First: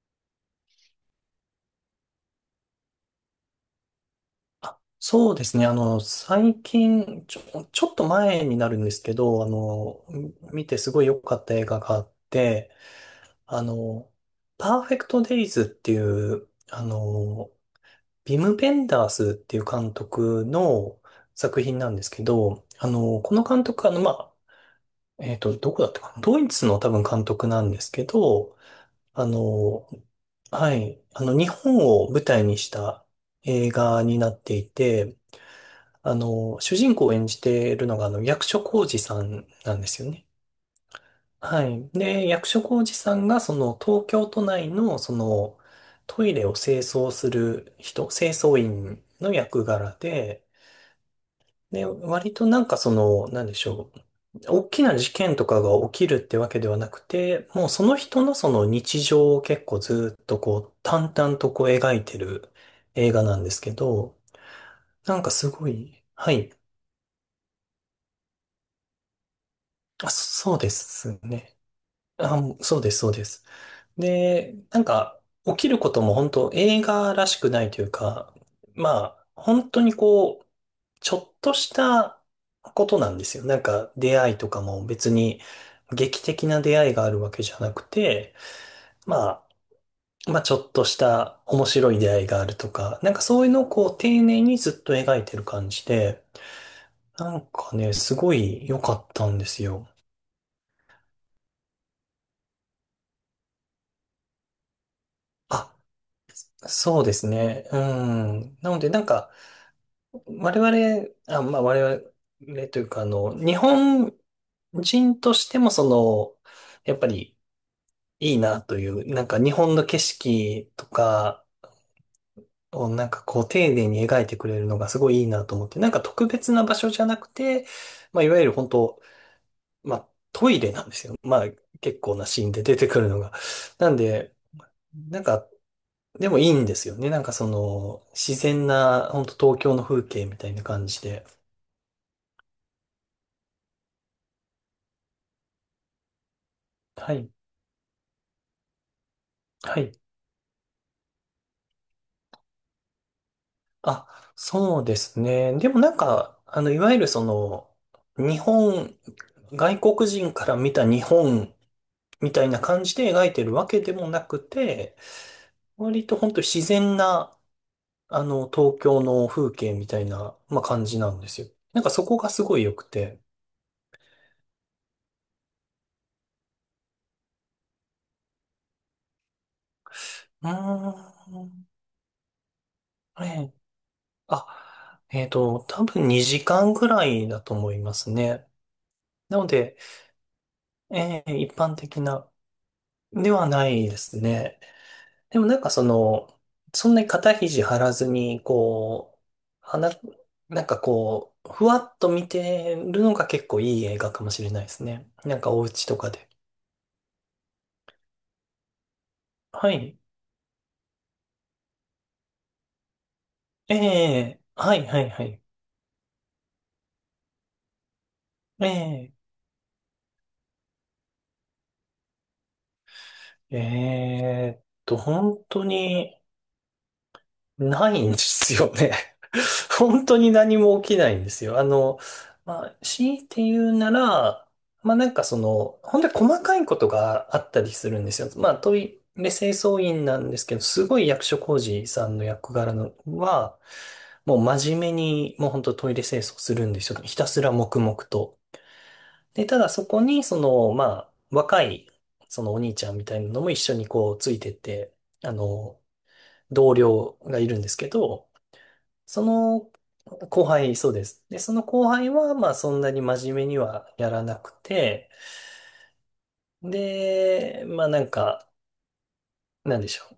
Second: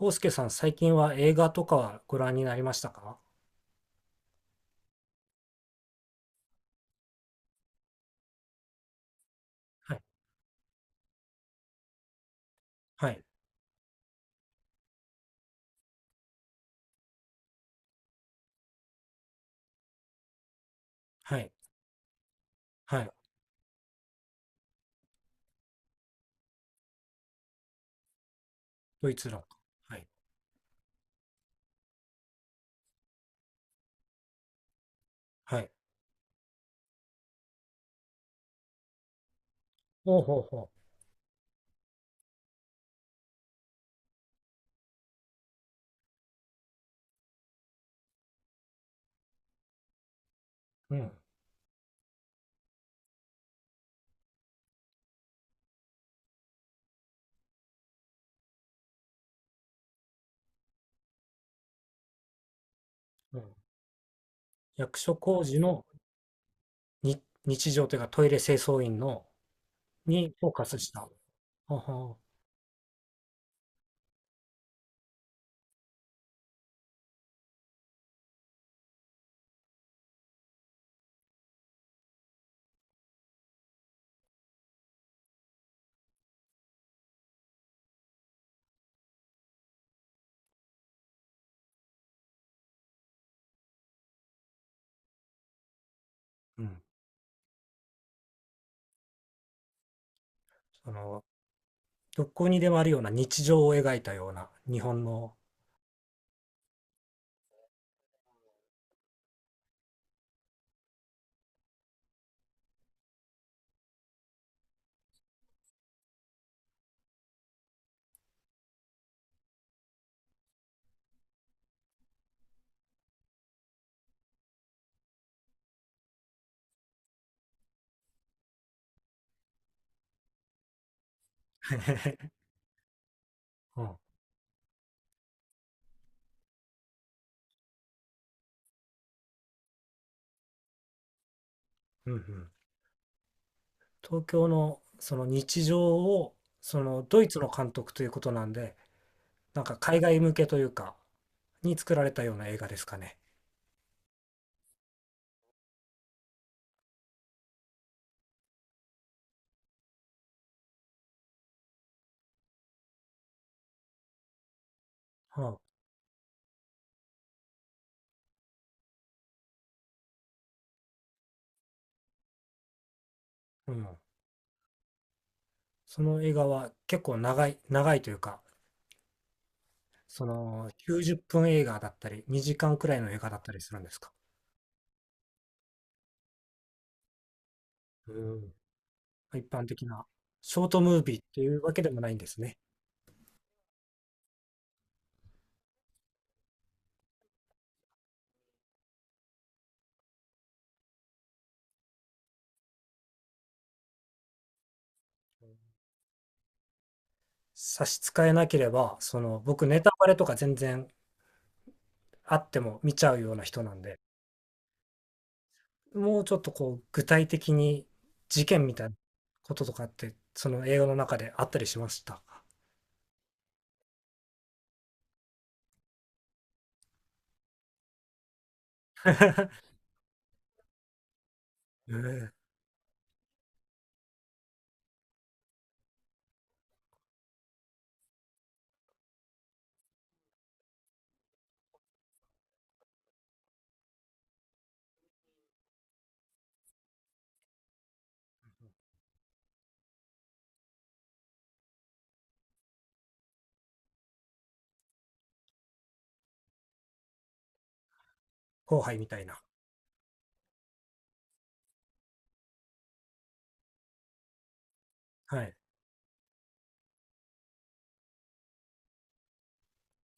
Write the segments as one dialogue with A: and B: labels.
A: 康介さん、最近は映画とかはご覧になりましたか？
B: そうですね。最近、ちょっと前になるんですけど、
A: はい、
B: 見てすごい良かった映画があって、
A: はい、
B: あの、パーフェクトデイズっていう、ビム・ベンダースっていう監督の
A: はい、
B: 作品なんですけど、
A: はい。
B: この監督、まあ、どこだったかなドイツの多分監督なんですけど、
A: ドイ
B: あ
A: ツの。
B: の、
A: はい、
B: はい、日本を舞台にした映画になっていて、
A: はい。
B: 主人公を演じているのが、役所広司さんなんですよ
A: ほう
B: ね。
A: ほうほ
B: はい。で、役所広司さんが、その、東京都内の、その、トイレを清掃する人、清掃員の役柄で、
A: う。うん、
B: で、割となんかその、なんでしょう。大きな事件とかが起きるってわけではなくて、もうその人のその日常を結構ずっとこう、淡々とこう描いてる映画な
A: うん。
B: んですけど、
A: 役所
B: なんか
A: 工
B: す
A: 事
B: ご
A: の
B: い、はい。
A: に日常というかトイレ清掃員の
B: あ、
A: にフォー
B: そう
A: カ
B: で
A: スした。
B: すね。
A: ほうほ
B: あ、もうそうです、そうです。で、なんか、起きることも本当映画らしくないというか、まあ、本当にこう、ちょっとしたことなんですよ。なんか、出会いとかも別に劇的な出会いがあるわけじゃなくて、まあ、まあ、ちょっとした面白い出会いがあるとか、なんかそういうのをこう、丁寧にずっと描いてる感じで、
A: う。うん。
B: なんかね、すごい良かったんですよ。
A: その、どこにでもあるような日常を描いたような日本の。
B: あそうですね。うん。なので、なんか、我々、あ、まあ我々というか、日本人としてもその、やっぱりいいなという、なんか日本の景色とかをなんかこう丁寧に描いてくれるのがすごいいいなと思って、なんか特別な場所じゃなくて、まあいわゆる本当、まあトイレなんですよ。まあ結構な シーンで出てくるのが。
A: う
B: な
A: ん、
B: んで、なんか、でもいいんですよね。なんかその、自然な、本当東京の風景みたいな感じで。
A: うんうん、東京のその日常を、その
B: は
A: ドイ
B: い。
A: ツの監督ということなんで、なんか
B: はい。
A: 海外向けというかに作られたような映画ですかね。
B: あ、そうですね。でもなんか、いわゆるその、日本、外国人から見た日本みたいな感じで描いてるわけでもなくて、
A: はあ、
B: 割と本当自然な、東京の風景みたいな、まあ、感じなんですよ。なんかそこがすごい良くて。
A: うん。その映画は結構長い、長いというか、そ
B: うー
A: の90分映
B: ん、
A: 画だったり、2時間くらいの映
B: え
A: 画だった
B: え、
A: りするんですか。
B: あ、多分2時間ぐらいだと思います
A: う
B: ね。
A: ん。
B: な
A: 一
B: の
A: 般
B: で、
A: 的なショートムービー
B: え
A: って
B: え、一
A: いうわ
B: 般
A: けで
B: 的
A: もないんで
B: な
A: すね。
B: ではないですね。でもなんかその、そんなに肩肘張らずに、こう、花、なんかこう、ふわっと見てるのが結構いい映画かもしれないですね。なんかお家とかで。
A: 差し支えなければ、その僕
B: は
A: ネタ
B: い。
A: バレとか全然あっても見ちゃうような人な
B: え
A: んで、
B: えはいはいはい。
A: もうちょっとこう具体的に事件みたいな
B: ええ
A: こととかって、その映画の中であったりしましたか。
B: 本当に、ないんですよね。本当に何も起きないんですよ。
A: ええ、
B: まあ、強いて言うなら、まあなんかその、本当に細かいことがあったりするんですよ。まあトイレ清掃員なんですけど、すごい役所広司さんの役柄のは、もう真面目に、もう本当トイレ清掃するんですよ。ひたすら黙々と。で、ただそこに、その、まあ、若い、そのお兄ちゃんみたいなのも一緒にこうついてって、あの、同僚がいるんですけど、
A: 後輩みた
B: そ
A: いな。
B: の後輩、そうです。で、その後輩は、まあそんなに真面目にはやらなくて、
A: はい。
B: で、まあなんか、なんでしょう。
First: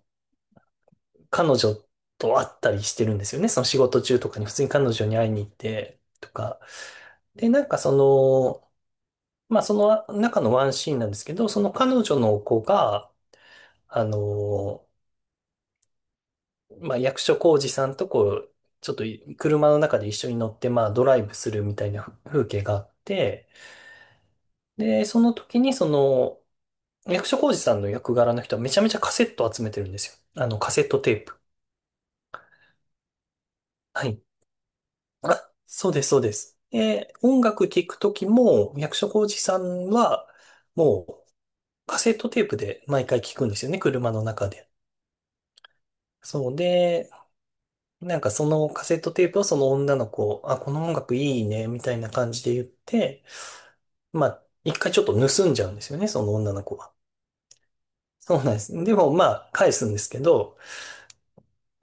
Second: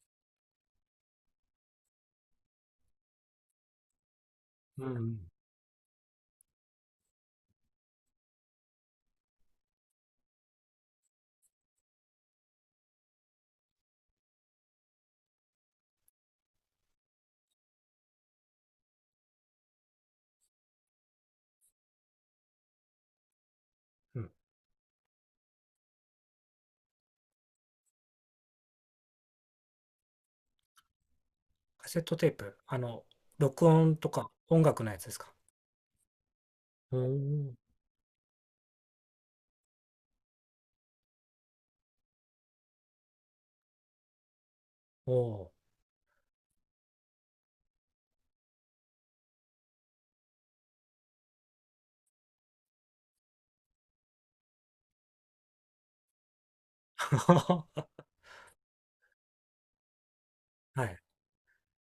B: 彼女と会ったりしてるんですよね。その仕事中とかに普通に
A: う
B: 彼女に
A: ん。
B: 会いに行ってとか。で、なんかその、まあその中のワンシーンなんですけど、その彼女の子が、あの、まあ役所広司さんとこう、ちょっと車の中で一緒に乗って、まあドライブするみたいな風景があって、
A: うん。
B: で、その時にその役所広司さんの役柄の人はめちゃめちゃカセット集めてるんですよ。あのカセットテープ。
A: カセットテープ、あの、録音
B: は
A: と
B: い。
A: か音楽のやつですか？
B: あ、そうです、そうです。
A: お
B: で、音
A: ー、
B: 楽聴く時も役所広司さんはもうカセットテープで毎回聴くんですよね、車の中で。
A: おー。
B: そうで、なんかそのカセットテープをその女の子、あ、この音楽いいね、みたいな感じで言って、まあ、一回ちょっと盗んじゃうんですよね、その女の子は。
A: お、
B: そうなんです。でもまあ、返すんですけど、
A: はい。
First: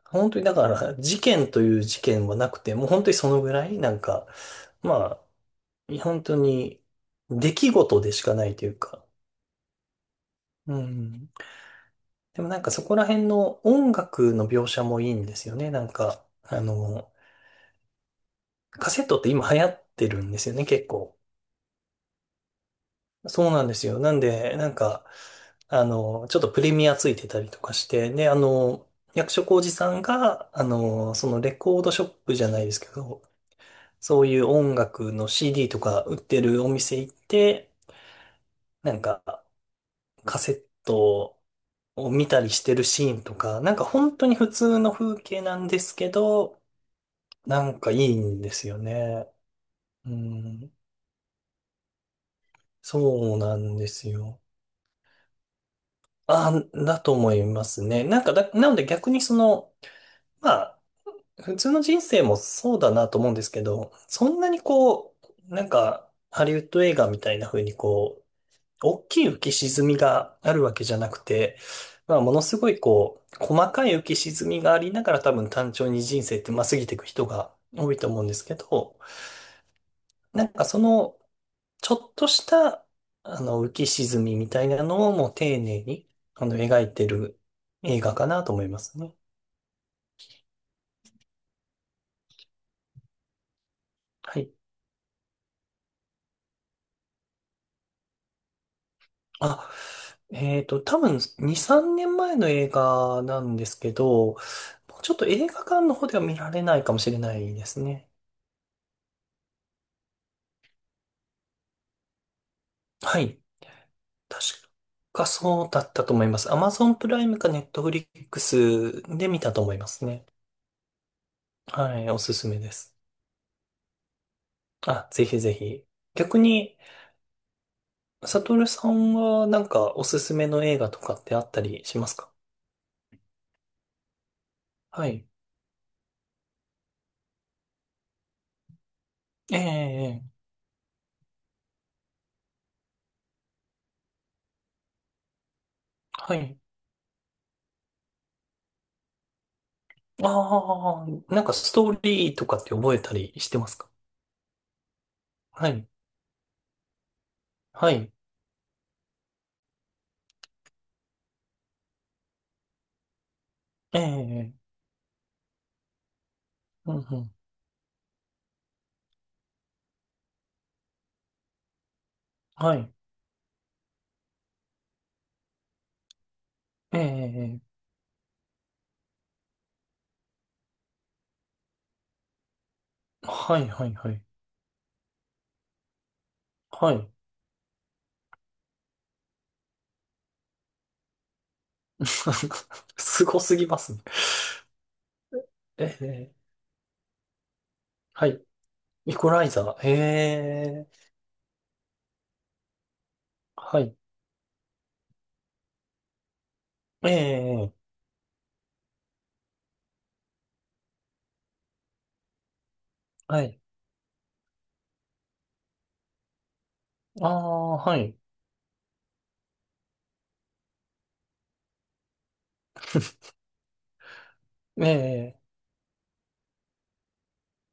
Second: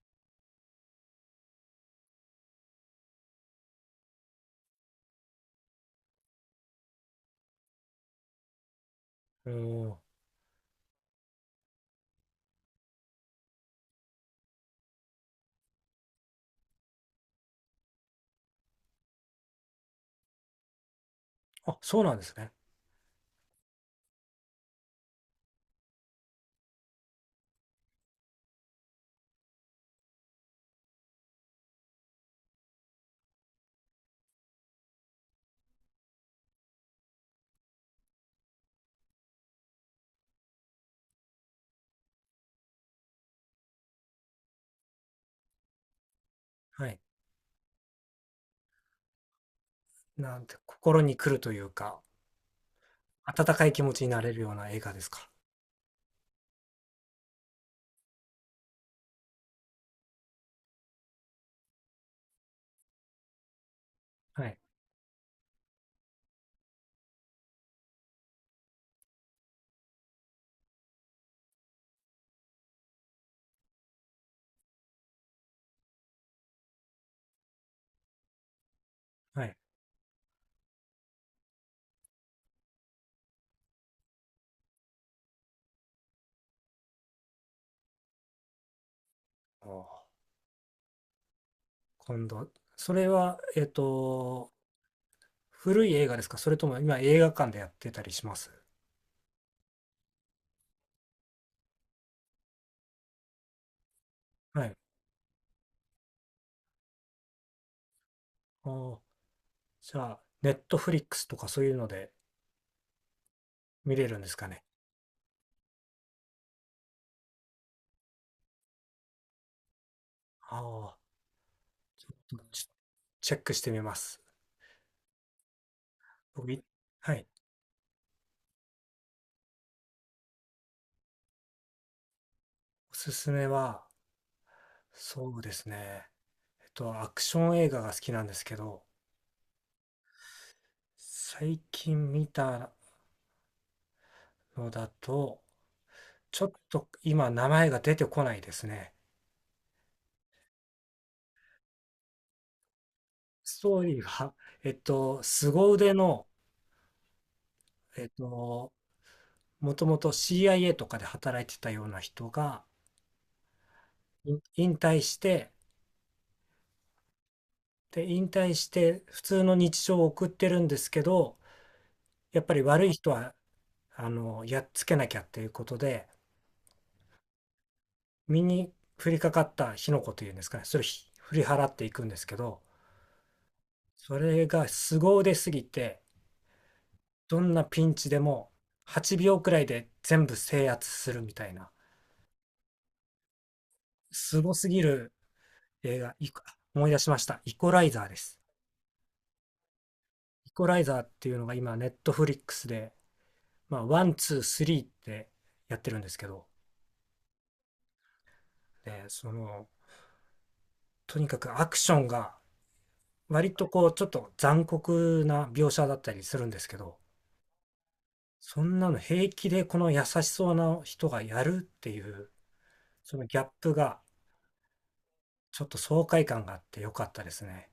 B: 本当にだから、事件という事件はなくて、もう本当にそのぐらい、なんか、まあ、本当に出来事でしかないというか、
A: お、お。
B: うん。でもなんかそこら辺の音楽の描写もいいんですよね。なんか、カセットって今流行ってるんですよね、結構。
A: あ、そうなんですね。
B: そうなんですよ。なんで、なんか、ちょっとプレミアついてたりとかして、で、役所広司さんが、そのレコードショップじゃないですけど、そういう音楽の CD とか売ってるお店行って、なんかカセットを見たりしてるシーンとか、なんか本当に普通の風景なんですけど、
A: はい。
B: なんかいいんですよね。う
A: なんて
B: ん、
A: 心に来るというか、
B: そう
A: 温
B: な
A: かい
B: ん
A: 気
B: で
A: 持ちに
B: す
A: なれ
B: よ。
A: るような映画ですか？
B: あ、だと思いますね。なんかだ、なので逆にその、まあ、普通の人生もそうだなと思うんですけど、そん
A: は
B: な
A: い、
B: にこう、なんか、ハリウッド映画みたいな風にこ大きい浮き沈みがあるわけじゃなくて、まあ、ものすごいこう、細かい浮き沈みがありながら多分単調に人生ってまあ過ぎていく人が多いと思うんですけど、
A: はい。
B: なんかその、ちょっとした、浮き沈みみたいなのをもう丁寧に、描いてる映画かなと思いますね。
A: おー、今度それは、
B: はい。
A: 古い映画ですか？それとも今映画館でやってたりします？
B: あ、多分2、3年前の映画なんですけど、も
A: はい。
B: うちょっと映画館の方では見られないかもしれないですね。
A: おー、じゃあ、ネットフリックスとかそういうので
B: はい。
A: 見れるんです
B: 確
A: かね？
B: かそうだったと思います。Amazon プライムか Netflix で見たと思いますね。
A: ああ、
B: はい、おすすめ
A: ちょ
B: です。
A: チェックしてみます。
B: あ、ぜひぜひ。逆
A: 僕い、
B: に、
A: はい。
B: サトルさんはなんかおすすめの映画とかってあったりしますか。
A: おすすめは、
B: はい。
A: そうですね。アクション映画が好きなんですけど、
B: ええ、ええ
A: 最近見たのだと、
B: は
A: ちょっ
B: い。
A: と今名前が出てこないですね。
B: ああ、なんかストーリーとかって覚えたりして
A: ス
B: ます
A: トー
B: か。
A: リーが、
B: は
A: 凄
B: い。
A: 腕の、
B: は
A: えっ
B: い。
A: と、もともと CIA とかで働いてたような人が、
B: ええ、え
A: 引
B: え
A: 退して、
B: うんうん。
A: で、引退して普通の日常を送ってるんですけど、やっぱり
B: は
A: 悪
B: い。
A: い人は、あの、やっつけなきゃっていうことで、
B: ええ、ええ
A: 身に降りかかった火の粉というんですかね、それを振り払っていくんですけど、
B: はい、はい、は
A: そ
B: い。
A: れが凄腕すぎて、
B: はい。
A: どんなピンチでも8秒くらいで全部制圧するみたいな、
B: すごすぎますね。
A: 凄すぎる
B: え
A: 映画、
B: え、
A: 思い出しました。イコライザーで
B: は
A: す。
B: い。イコライザー。へ
A: イコライザー
B: え。
A: っていうのが今、ネットフリックスで、ま
B: は
A: あ、
B: い。
A: ワン、ツー、スリーってやってるんですけど、
B: ええ。
A: で、その、とにかくアクションが、
B: は
A: 割
B: い。
A: とこう、ちょっと残酷な描写だったりするんですけど、
B: ああ、はい。
A: そんなの平気でこの優しそうな人がやるっていう、そのギャップが
B: ええ。
A: ちょっと爽快感があって良かったですね。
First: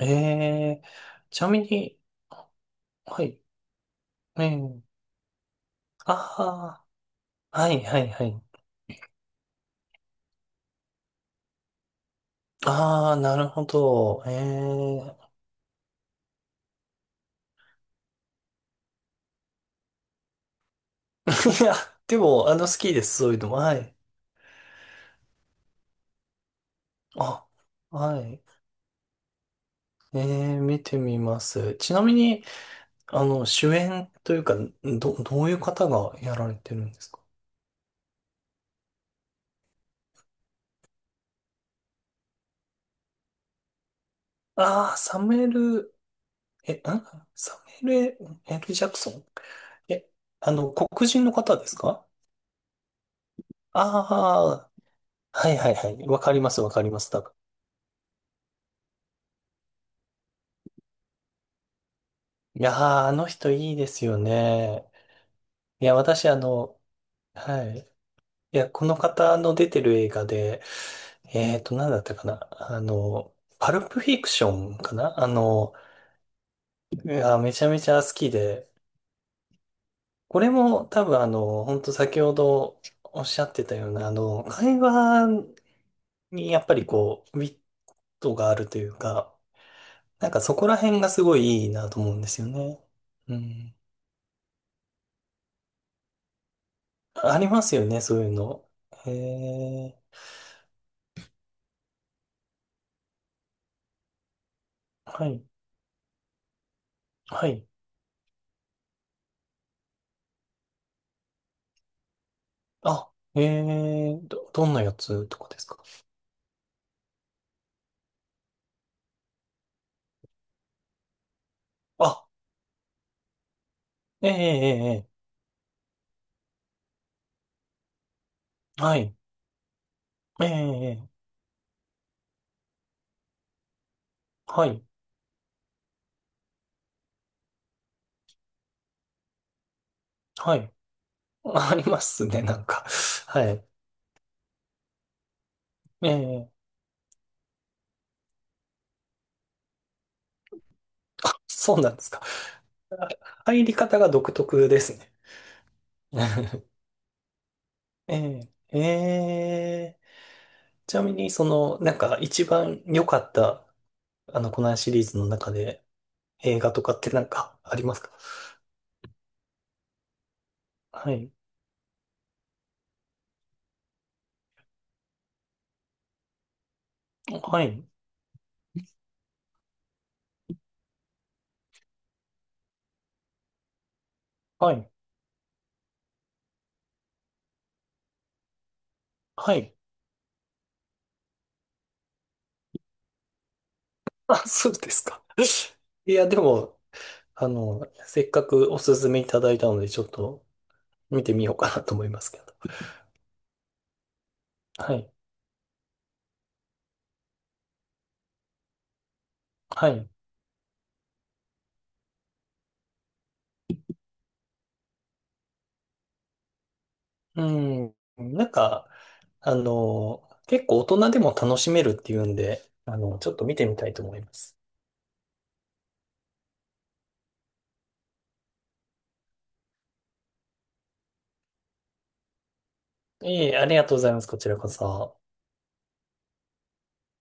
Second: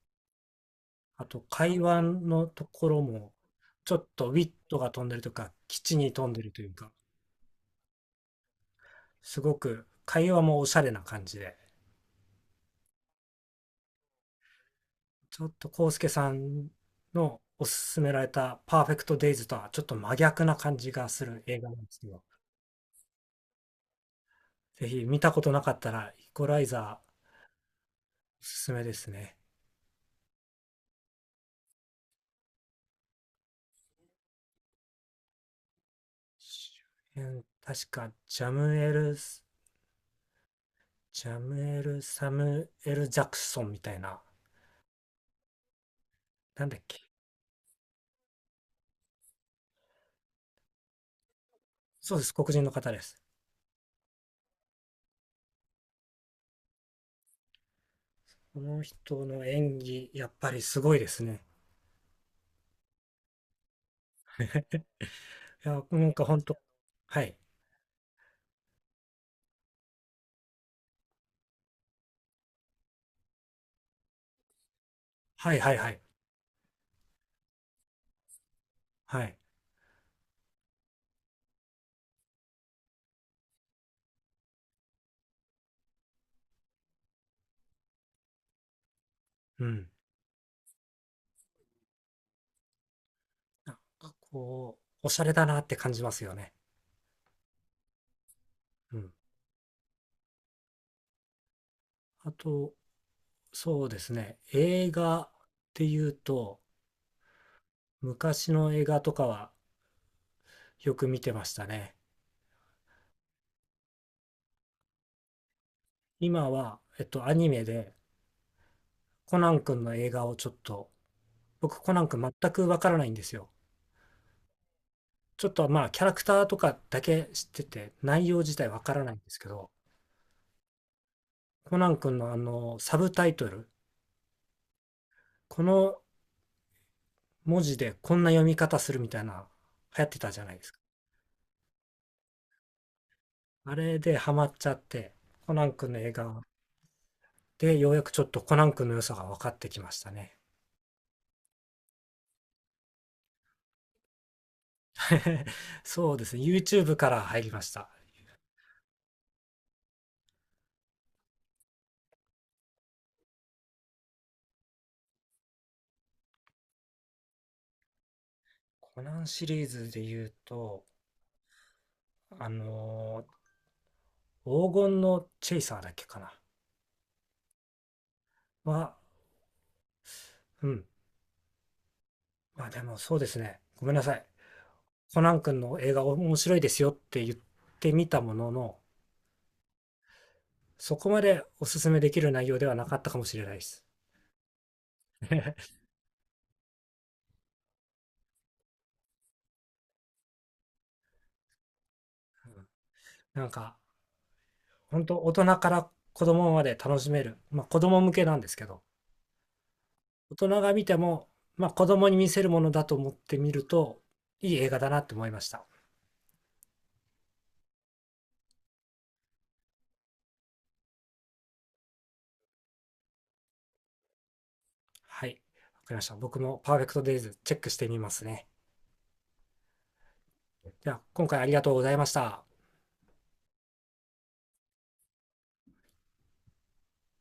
B: ええ。
A: あ
B: ち
A: と
B: なみ
A: 会
B: に、
A: 話のところ
B: は
A: も、
B: い。
A: ちょっとウ
B: え
A: ィット
B: え。
A: が飛んでるとか、基地に飛んでるという
B: あ
A: か、
B: あ、はい、はい、はい。
A: すごく会話もおしゃれな感じで、
B: ああ、なるほど。ええ。
A: ちょっとコウスケさんのおすすめられたパーフェクトデイズとはちょっと真逆な感じがする映
B: い
A: 画
B: や、
A: なんですけ
B: で
A: ど、
B: も、好きです。そういうのも。はい。
A: ぜひ見たことなかったらイコライザー
B: あ、はい。
A: おすすめですね。
B: ええ、見てみます。ちなみに、主演というか、どういう方がやられてるんですか。
A: 周辺確か、ジャムエルス、ジャムエル・サムエル・ジャクソンみたいな、
B: ああー、サムエル・
A: なんだっ
B: え、
A: け。
B: あ、サムエル L. ジャクソンえ、黒人の方ですか。
A: そうです、黒人の方です。
B: ああー、はいはいはい。わかりますわかります。多分
A: この人の演技、やっぱりすごいですね。
B: いやー、あの人いいですよね。
A: いや、
B: いや、
A: なんか
B: 私
A: 本当、はい。
B: はい。いや、この方の出てる映画で、なんだったかな。あの、パルプフィクションかなあ
A: はい
B: の、
A: はいはい。
B: いや、めちゃめちゃ好きで、
A: はい。
B: これも多分本当先ほどおっしゃってたような、会話に、やっぱりこう、ウィットがあるというか、
A: うん。
B: なんかそこら辺がすごいいいなと思うんですよね。う
A: なん
B: ん。
A: かこう、おしゃれだなって感じますよね。
B: ありますよね、そういうの。
A: う
B: へ
A: ん。
B: え、
A: あと、そうですね。映画
B: は
A: っ
B: い、
A: ていうと、
B: はい。
A: 昔の映画とかはよく見てましたね。
B: あ、ええ、どんなやつとかですか。
A: 今は、アニメで、コナン君の映画をちょっと、僕コナン君
B: あ、
A: 全くわからないんですよ。
B: ええ、ええ、え
A: ちょっとまあキャラクターとかだけ知ってて内容自体わ
B: え
A: か
B: は
A: らな
B: い、
A: いんですけど、
B: ええ、ええ
A: コナン君のあのサブタイトル、
B: はい、
A: この文字でこんな読み方するみたいな流行ってたじゃな
B: は
A: いです
B: い。
A: か。
B: ありますね、なんか。はい。
A: あれでハマっちゃって、コナン君の
B: え
A: 映画
B: え、
A: でようやくちょっとコナン君の良さが分かってきましたね。
B: あ、そうなんですか。あ入り方が独特ですね。
A: そうですね、YouTube から入りました。
B: ええ、ええちなみに、その、なんか一番良かった、コナンシリーズの中で映画とかってなんかありますか。
A: コナンシリーズで言うと、
B: はい。
A: あの黄金のチェイサーだっけかな。
B: はい。
A: は、うん。まあでもそうですね。ごめんなさい。
B: はい。
A: コナン君の映画面白いですよって言ってみたものの、
B: はい。
A: そこまでおすすめできる内容ではなかったかもしれないです。
B: あ、そうですか。いや、でも、せっかくおすすめいただいたので、ちょっと見てみようかなと思いますけど。
A: なんか、
B: は
A: 本
B: い。
A: 当大人から子供まで楽しめる。まあ子供向けなんですけど、
B: はい。
A: 大人が見ても、まあ子供に見せるものだと思ってみると、いい映画だなって思いました。
B: うん。なんか、結構大人でも楽しめるっていうんで、ちょっと見てみたいと思います。
A: はい。わかりました。僕もパーフェクトデイズチェックしてみますね。では、今回ありがとうございました。
B: いえいえ、ありがとうございます。こちらこそ。